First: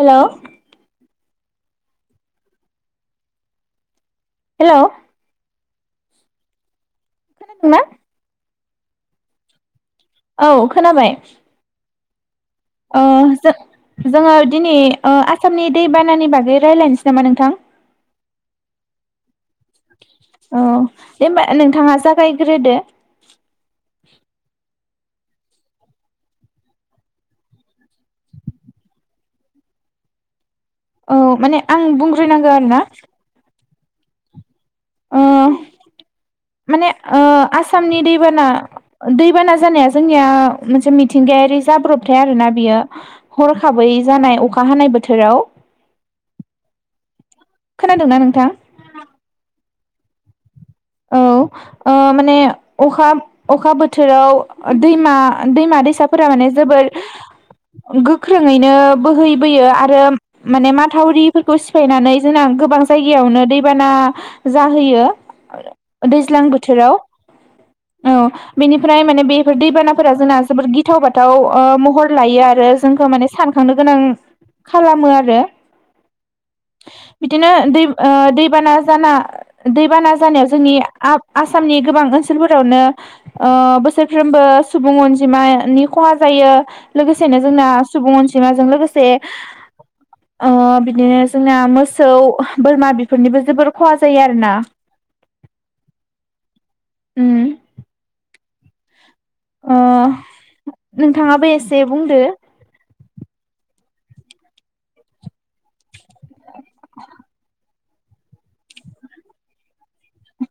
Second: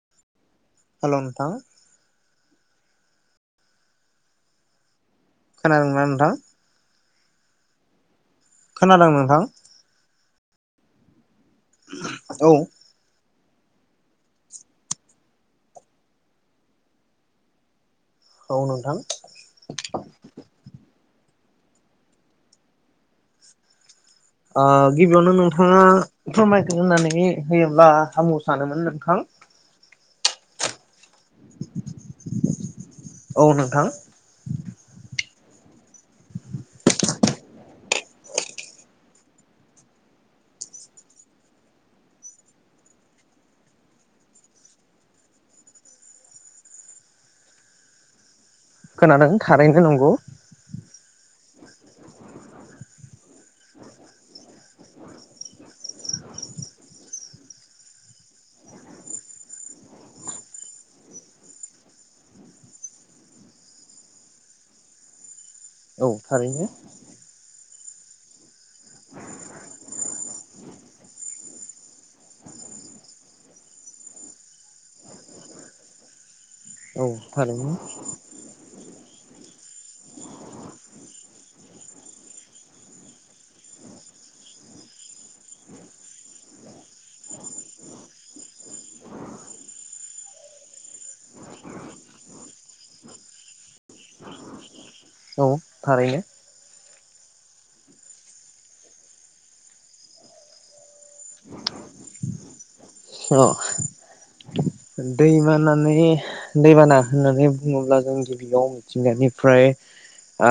हेल' थां [unintelligible] हेल' खोनादोंना नोंथां खोनादोंना खोनादों नोंथां औ खोनाबाय [inaudible] औ जो जोङो दिनै ओ आसामनि दैबानानि बागै रायज्लायनोसै नामा नोंथां औ नोंथां औ दे होमबा नोंथाङा जागायग्रोदो ओ गिबियावनो नोंथाङा फोरमायग्रोनानै होयोब्ला हामगौ सानोमोन नोंथां। औ माने आं बुंग्रोनांगौ आरोना। औ नोंथां ओ माने ओ आसामनि दैबाना दैबाना जानाया जोंनिया मोनसे मिथिंगायारि जाब्रबथाय आरोना बियो हरखाबै जानाय अखा हानाय बोथोराव खोनादोंना नोंथां? खोनादों थारैनो नंगौ। गौ औ ओ माने अखा अखा बोथोराव दैमा दैमा दैसाफोरा माने जोबोर गोख्रोङैनो बोहैबोयो आरो माने माथावरिफोरखौ सिफायनानै जोंना गोबां जायगायावनो दैबाना जाहोयो। औ दैज्लां थारैनो बोथोराव औ बेनिफ्राय माने बेफोर दैबानाफोरा जोंना जोबोद गिथाव बाथाव ओ महर लायो आरो जोंखौ माने सानखांनो गोनां खालामो आरो। औ बिदिनो थारैनो दै ओ दैबाना जाना दैबाना जानायाव जोंनि आ-आसामनि गोबां ओनसोलफोरावनो बोसोरफ्रोमबो सुबुं अनजिमानि खहा जायो। लोगोसेनो जोंना सुबुं अन जिमाजों लोगोसे ओ बिदिनो जोंना मोसौ बोरमा बेफोरनिबो जोबोर खहा जायो आरोना औ थारैनो उम। ओ नोंथाङाबो एसे बुंदो। अ दैमानानै दैबाना होननानै बुङोब्ला जों गिबियाव मिथिंगानिफ्राय ओ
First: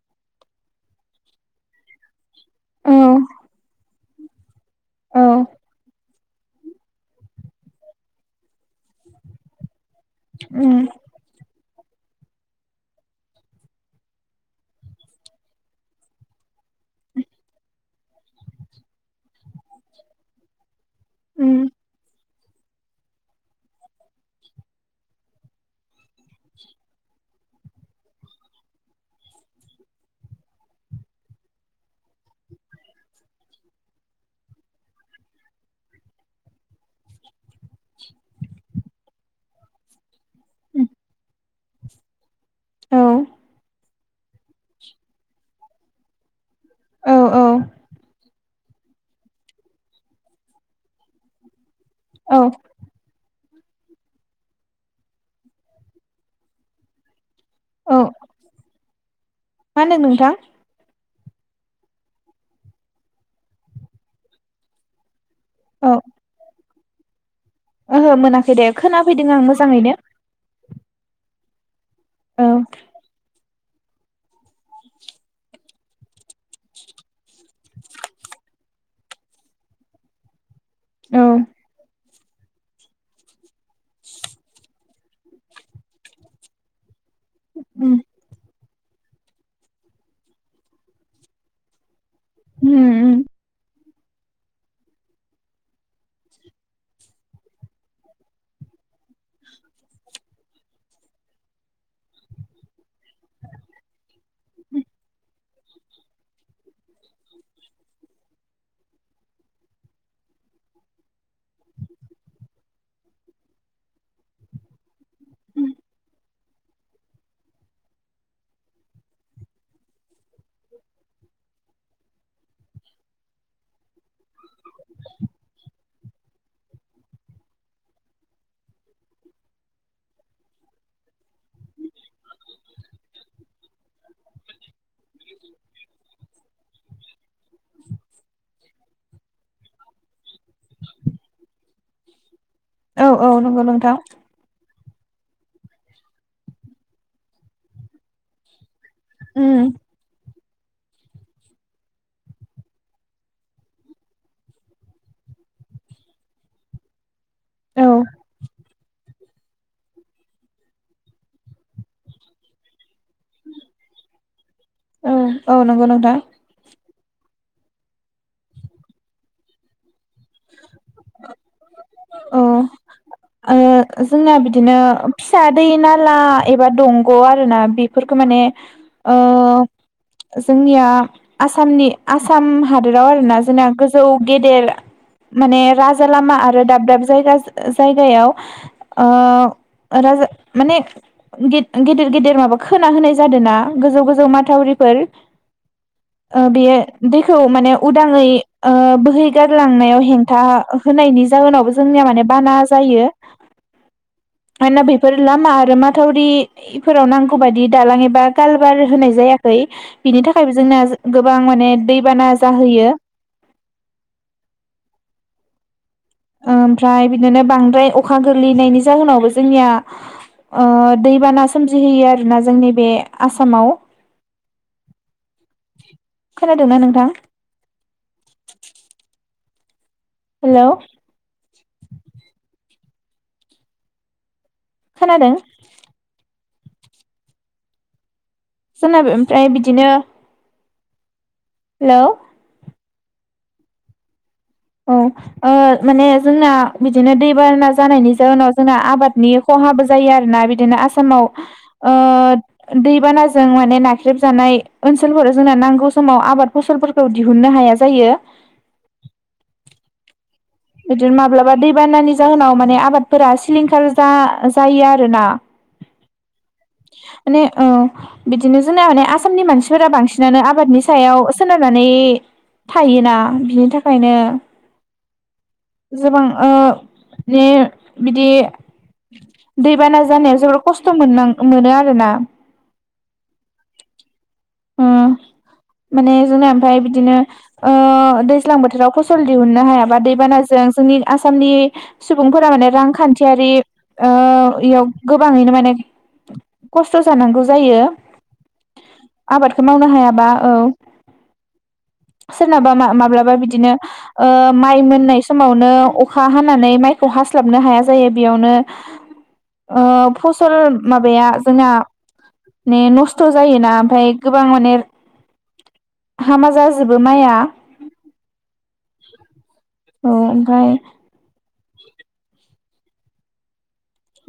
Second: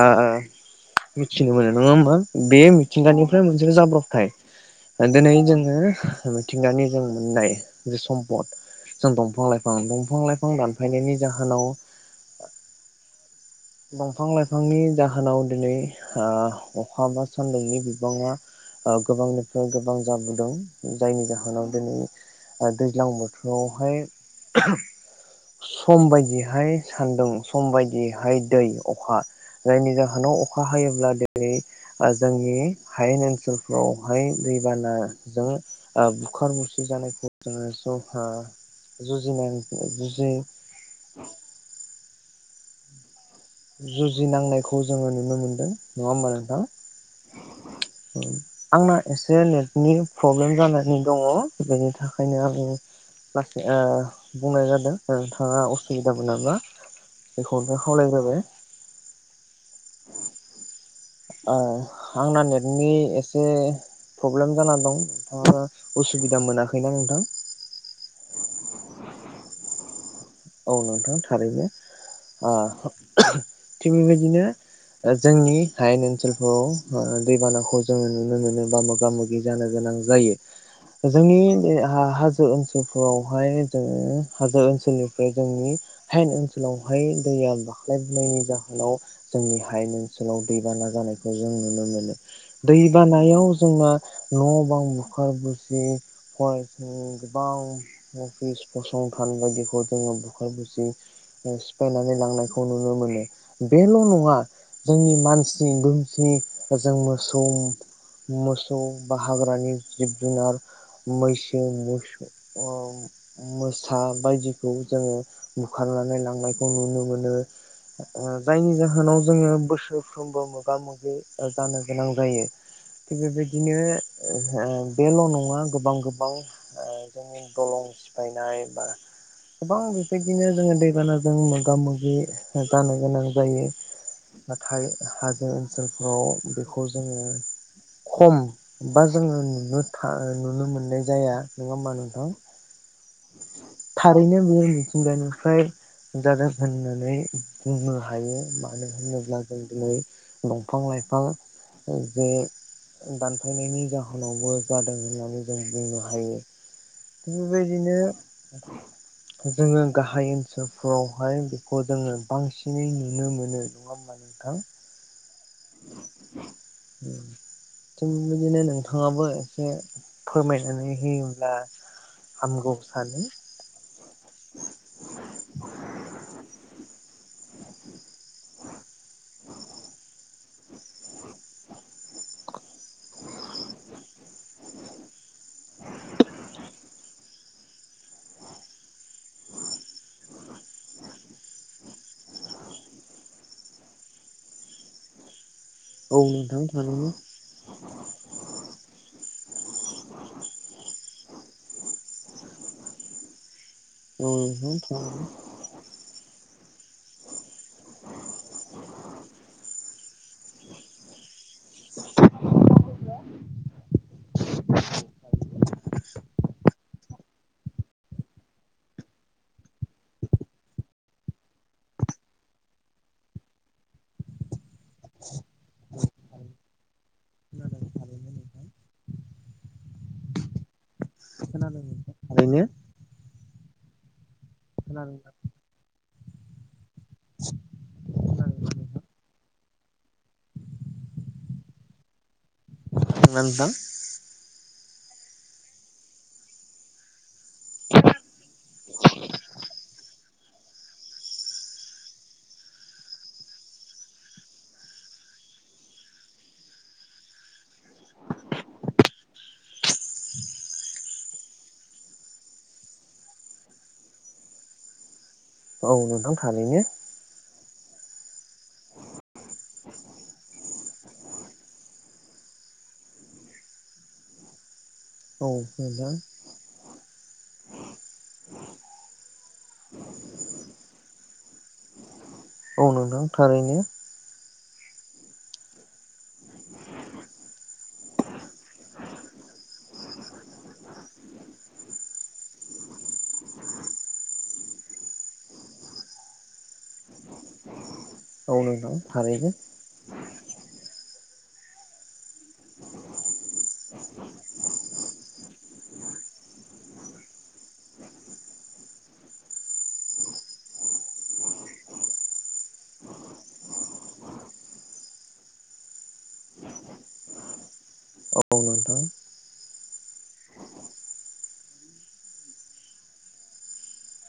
मिथिनो मोनो नङा होमबा? बे औ मिथिंगानिफ्राय मोनसे जाब्र' थाय ओ औ दोनै जों मिथिंगानि जों मोननाय जे सम्पद जों दंफां लाइफां दंफ दंफां लाइफां उम दानफायनायनि जाहोनाव दंफां लाइफांनि जाहोनाव दिनै ओ अखा बा सान्दुंनि बिबाङा ओ गोबांनिफ्राय गोबां जाबोदों। जायनि उम जाहोनाव दिनै ओ दैज्लां बोथोरावहाय सम बायदिहाय सान्दों सम बायदियैहाय दै अखा जायनि जाहोनाव अखा हायोब्ला ओ दै जोंनि हायेन ओनसोलफोरावहाय दैबानाजों ओ बुखार बुसि जानायखौ जोङो जोंहा जुजिनानै जुजियो औ। जुजिनांनायखौ जोङो नुनो मोनदों नङा होमबा नोंथां? औ औ। आंना एसे नेटनि प्रब्लेम जानानै दङ' बेनि औ थाखायनो आङो लासै बुंनाय जादों नोंथाङा असुबिदा मोननाबा बेखौनो औ खावलायग्रोबाय मा होनदों नोंथां? ओ आंना नेटनि एसे प्रब्लेम जाना दं। अ औ असुबिदा मोना नोंथां ओहो मोनाखै दे खोना फैदों आं मोजाङैनो। औ नोंथां थारैनो। औ आह थिग बेबायदिनो जोंनि हायेन ओनसोलफोराव दैबानाखौ जोङो नुनो मोनोबा मोगा मोगि जानो गोनां जायो। औ जोंनि हा हाजो हाजो ओनसोलफोरावहाय जोङो हाजो ओनसोलनि जोंनि हाइेन ओनसोलाव बाहाय दैया उम दाख्लायबोननायनि जा बेव जोंनि हायेन ओनसोलाव दैबाना जानायखौ जों नुनो मोनो। दै उम उम बानायाव जोंना न' बां बुखार बुसि फरायसालि गोबां अफिस फसंथान बायदिखौ जोङो बुखाय बुसि सिफायनानै लांनायखौ नुनो मोनो बेल' नङा जोंनि मानसि बोमसि जों मोसौ मोसौ बा हाग्रानि जिब जुनार मैसो मोस मोसा बायदि जोङो बुखारनानै लांनायखौ नुनो मोनो जायनि जाहोनाव जोङो बोसोरफ्रोमबो मोगा मोगि जानो गोनां जायो थिग बेबायदिनो बेल' नङा गोबां गोबां जोंनि दलं सिफायनाय बा गोबां बेबायदिनो जोङो दैबानाजों मोगा मोगि जानो गोनां जायो नाथाय हाजो ओनसोलफ्राव बेखौ जोङो खम बा जोङो नुनो नुनो मोननाय जाया नङा होमबा नोंथां। औ औ नंगौ नोंथां। सिगांनिफ्राय जादों होननानै बुंनो हायो मा मानो होनोब्ला जों उम दिनै दंफां लाइफां जे दानफायनायनि जाहोनावबो जादों होननानै जों बुंनो हायो। थिग औ बेबायदिनो जोङो गाहाय ओनसोलफोरावहाय बेखौ जोङो बांसिनै नु नुनो मोनो नङा होमब्ला नोंथां। औ औ नंगौ नोंथां। थिग बेबायदिनो नोंथाङाबो एसे फोरमायनानै होयोब्ला औ हामगौसानो। ओ जोंना बिदिनो फिसा दै नाला एबा दंग' आरोना बेफोरखौ माने ओ जोंनिया आसामनि आसाम हादोराव आरोना जोंना गोजौ गेदेर माने राजा लामा आरो दाब दाब जायगा जायगायाव ओ राजा माने गि गिद गिदिर गिदिर माबा खोना होनाय जादों ना गोजौ गोजौ माथावरिफोर औ ओ नोंथां बेयो थारैनो दैखौ माने उदाङै बोहै गार लांनायाव हेंथा होनायनि जाहोनावबो जोंनिया माने बाना जायो। औ नोंथां मानोना बेफोर थारैनो लामा आरो माथावरि इफोराव नांगौ बादि दालां एबा कालबार होनाय जायाखै बिनि थाखायबो जोंना गो गोबां माने दैबाना जाहोयो। ओमफ्राय बिदिनो बांद्राय अखा गोग्लैनायनि जाहोनावबो जोंनिया ओ दैबाना सोमजिहोयो आरोना जोंनि बे आसामाव खोनादोंना नोंथां? हेलौ। खोनादों [unintelligible] खोनादों। जोंनाबो ओमफ्राय बिदिनो हेलौ। नोंथां औ ओ माने जोंना बिदिनो दैबाना जानायनि जाहोनाव जोंना आबादनि खहाबो जायो आरोना बिदिनो आसामाव ओ दैबानाजों माने नाख्रेबजानाय ओनसोलफोराव जोंना नांगौ समाव आबाद फसलफोरखौ दिहुनन्नो हाया जायो। बिदिनो माब्लाबा दैबानानि जाहोनाव माने आबादफोरा सिलिंखार जायो आरोना। औ नोंथां थारैनो। माने औ बिदिनो जोंना माने आसामनि मानसिफोरा बांसिनानो आबादनि सायाव सोनारनानै थायोना बिनि थाखायनो खोनादों जोबां ओ माने बिदि दैबाना जानायाव जोबोद खस्थ' मोन मोनो आरोना। औ नोंथां थारैनो। ओ माने जोंना ओमफ्राय बिदिनो ओ दैज्लां बोथोराव फसल दिहुननो हायाबा दैबानाजों जोंनि आसामनि सुबुंफोरा माने रांखान्थियारियाव ओ गोबाङैनो माने खस्थ' जानांगौ जायो। नंगौ थारैनो आबादखौ मावनो हायाबा औ सोरनाबा मा माब्लाबा बिदिनो ओ माइ मोननाय समावनो अखा हानानै माइखौ हास्लाबनो हाया जायो बेयावनो ओ फसल माबाया जोंना नस्थ' जायोना ओमफफ्राय गोबां माने हामा जाजोबो माइया। औ नोंथां औ ओमफ्राय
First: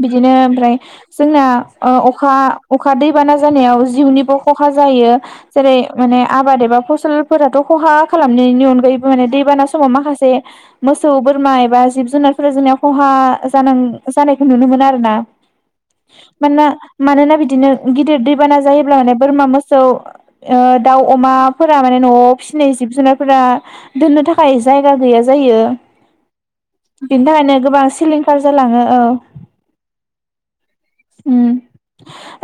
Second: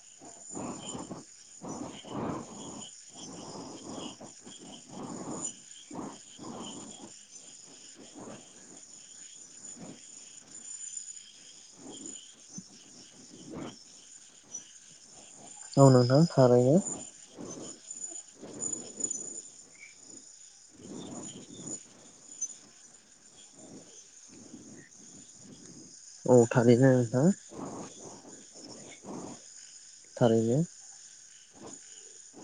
बिदिनो ओमफ्राय जोंना ओ अखा अखा दैबाना जानायाव जिउनिबो खहा जायो जेरै माने आबाद एबा फसलफोराथ' खहा खालामनायनि अनगायैबो माने दैबाना समाव माखासे मोसौ बोरमा एबा जिब जुनारफोरा जोंनिया खहा जां जानायखौ नुनो मोनो आरो ना औ नोंथां मानोना थारैनो मानोना बिदिनो गिदिर दैबाना जायोब्ला माने बोरमा मोसौ ओ दाउ अमाफोरा माने न'आव फिसिनाय जिब जुनारफोरा दोननो थाखाय जायगा गैया जायो। औ थारैनो बिनि नोंथां थाखायनो गोबां सिलिंखार जालाङो ओ थारैनो उम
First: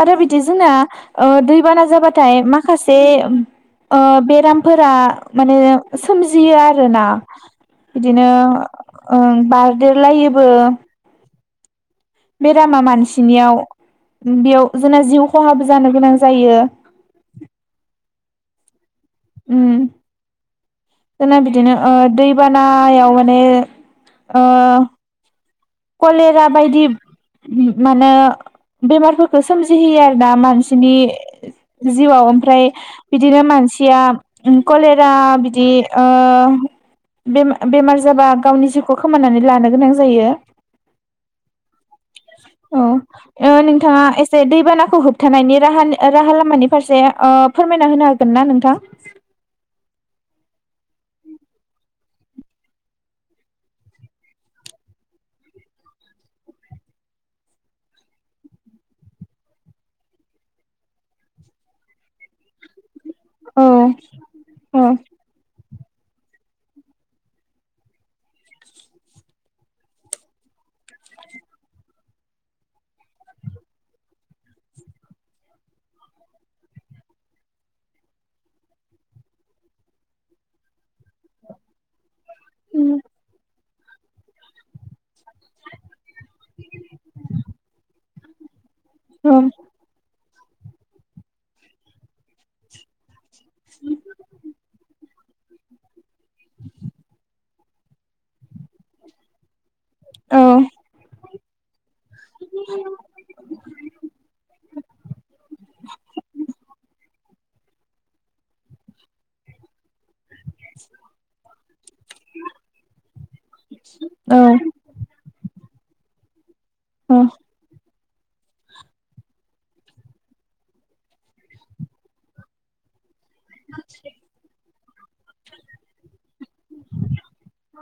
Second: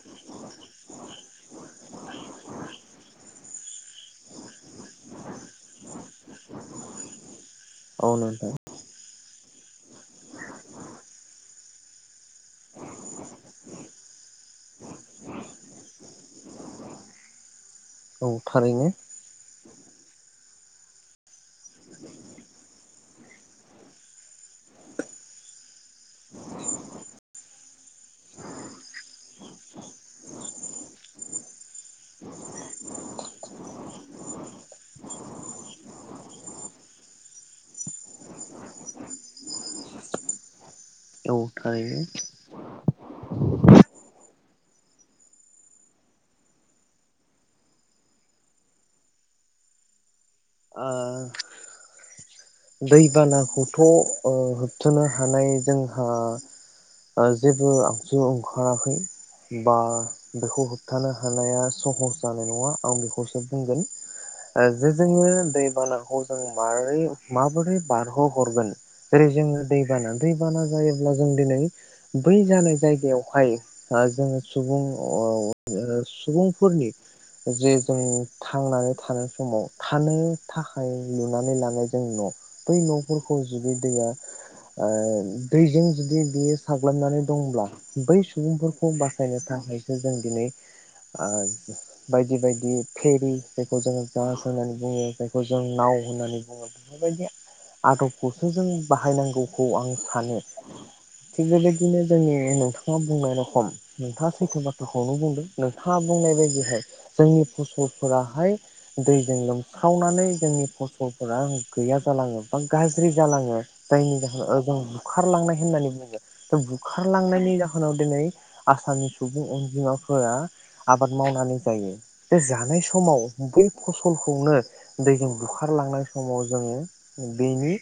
आरो बिदि जोंना ओ दैबाना जाबाथाय माखासे ओ बेरामफोरा माने सोमजियो आरोना औ बिदिनो नोंथां ओं बारदेरलायोबो बेरामा मानसिनियाव बेयाव जोंना जिउ खहाबो जानो गोनां जायो औ थारैनो उम जोना बिदिनो दैबानायाव माने कलेरा बायदि मा होनो बेमारफोरखौ सोमजिहोयो आरोना मानसिनि जिउआव ओमफ्राय बिदिनो मानसिया कलेरा बिदि बेमार जाबा गावनि जिउखौ खोमानानै लानो गोनां जायो औ थारैनो औ नोंथाङा एसे दैबानाखौ होबथानायनि राहानि राहा लामानि फारसे फोरमायना होनो हागोन ना नोंथां ओ दैबानाखौथ' होबथानो हानाय जोंहा जेबो आगजु ओंखाराखै बा बेखौ होबथानो हानाया सहस जानाय नङा आं बेखौ बेखौसो औ बुंगोन औ जे जोङो दै नोंथांमोना हजों मारै माबोरै बारहोहरगोन जेरै जोङो दैबाना दैबाना जायोब्ला जों दिनै बै जानाय जायगायावहाय जोङो सुबुं सुबुंफोरनि जे जों थांनानै थानाय समाव थानो थाखाय लुनानै लानाय जों न' बै न'फोरखौ जुदि दैया दैजों जु जुदि बियो साग्लोबनानै दंब्ला बै सुबुंफोर खौ बासायनो औ थाखायसो जों दिनै ओ बायदि बायदि फेरि बेखौ जों [unintelligible] बुंङो खौ जों [unintelligible] होननानै बुङो आदबखौसो जों बाहायनांगौखौ आं सानो औ थिग बेबायदिनो बिदिनो जोंनि नोंथाङा बुंनाय रखम नोंथाङा सैथ' बाथ्रा बेखौनो बुंदों नोंथाङा बुंनाय बायदिहाय जोंनि फसलफोराहाय दैजों लोमसावनानै जोंनि फसलफोरा गैया जालाङो बा गाज्रि जालाङो जायनि जाहोनाव ओजों बुखारलांनाय होननानै बुङो दा औ बुखारलांनायनि जाहोनाव दिनै आसामनि सुबुं अनजिमाफोरा आबाद मावनानै जायो दा जानाय समाव बै फसलखौनो दैजों बुखारलांनाय समाव जोङो बेनि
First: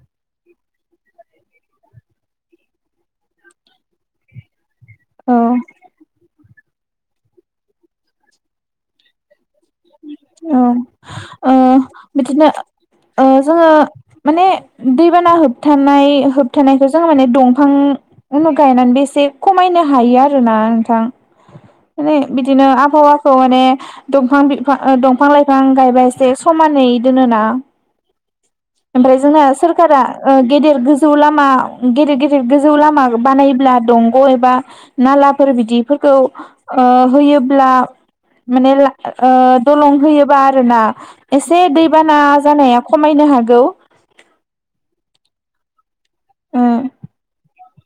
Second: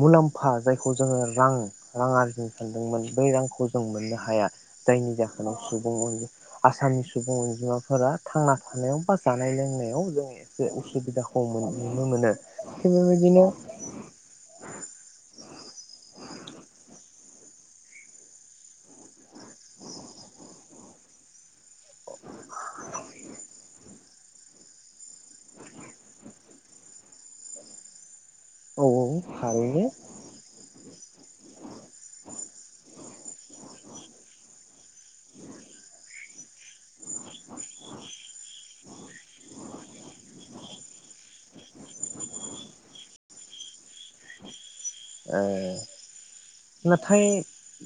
मुलाम्फा जायखौ जोङो रां रां आरजिनो सानदोंमोन बै रांखौ जों मोननो हाया जायनि जाहोनाव औ सुबुं अनजि आसामनि सुबुं अनजिमाफोरा थांना थानायाव बा जानायाव जानाय लोंनायाव जों औ एसे उसुबिदाखौ ओ नुनो मोनो बिदिनो ओ बेबायदिनो जोङो माने दैबाना होबथानाय होबथानायखौ जों माने दंफां गायनानैबो एसे खमायनो हायो आरोना नोंथां माने बिदिनो आबहावाखौ माने दंफां बि दंफां लाइफां गायबासो समानै दोनोना औ ओमफ्राय जोंना थारैनो सोरखारा गेदेर गो [inaudible] गोजौ लामा गेदेर गेदेर गोजौ लामा बानायोब्ला दंग एबा नालाफोर बिदिफोरखौ अ होयोब्ला माने ओ दलं होयोबा आरोना एसे दैबाना जानाया खमायनो हागौ ओ ओ नाथाय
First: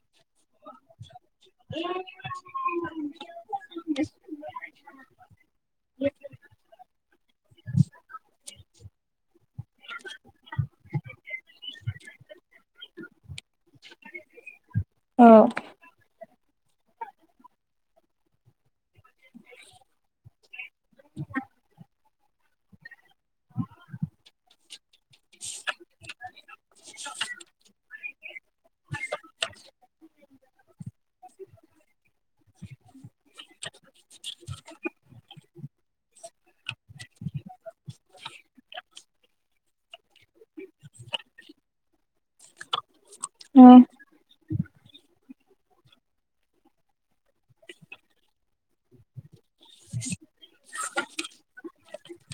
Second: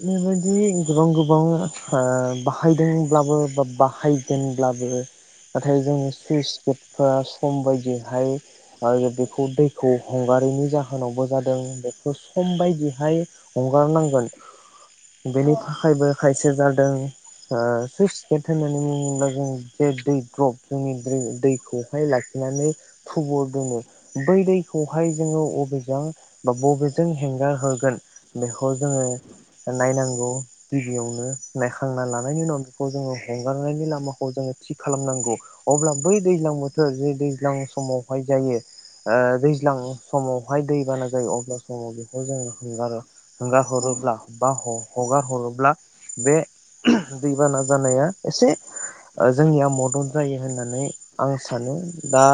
बेबायदि गोबां गुबुं गोबां ओ बाहायदोंब्लाबो बा बाहायगोनब्लाबो नाथाय जोंनि सुइस गेटफ सम बायदियैहाय आरो बेखौ दैखौ हंगारैनि जाहोनावबो जादों बेखौ सम बायदिहाय हगार नांगोन औ बेनिखायनो खायसे जादों ओ सुइस गेट होननानै बुङोब्ला जों जे दै द्रप जोंनि दै दैखौ लाखिनानै थुबुर दोनो बै दैखौहाय जोंङो अबेजों बबेजों हेंगार हरगोन बिखौ जोंङो नायनांगौ गिबियावनो नायखांना लानायनि उनावनो बिखौ जोङो हंगारनायनि लामाखौ थि खालामनांगौ अब्ला बै दैज्लां बोथोर जे दैज्लां समावहाय जायो ओ दैज्लां समावहाय दैबाना जायो अब्ला समाव बेखौ जोङो हंगारो औ हांगारहरोब्ला बा हगारहरोब ब्ला बे दैबाना जानाया एसे ओ जोंनिया मदद जायो होननानै आं सानो दा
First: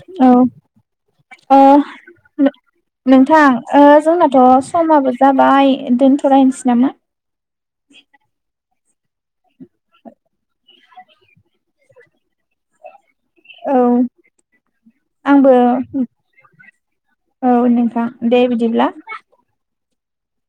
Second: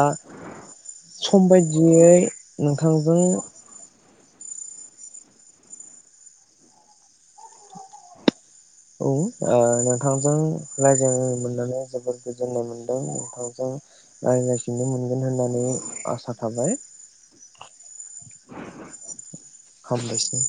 सम ओ बायदियै नोंथांजों थ समाबो जाबाय दोनथलायनोसै नामा औ-ओ नोंथांजों रायज्लायनो मोननानै जोबोर गोजोननाय मोन्दों औ रायज्लायफिननो मोनगोन आंबो होननानै आसा थाबाय औ नोंथां दे बिदिब्ला हामबायसै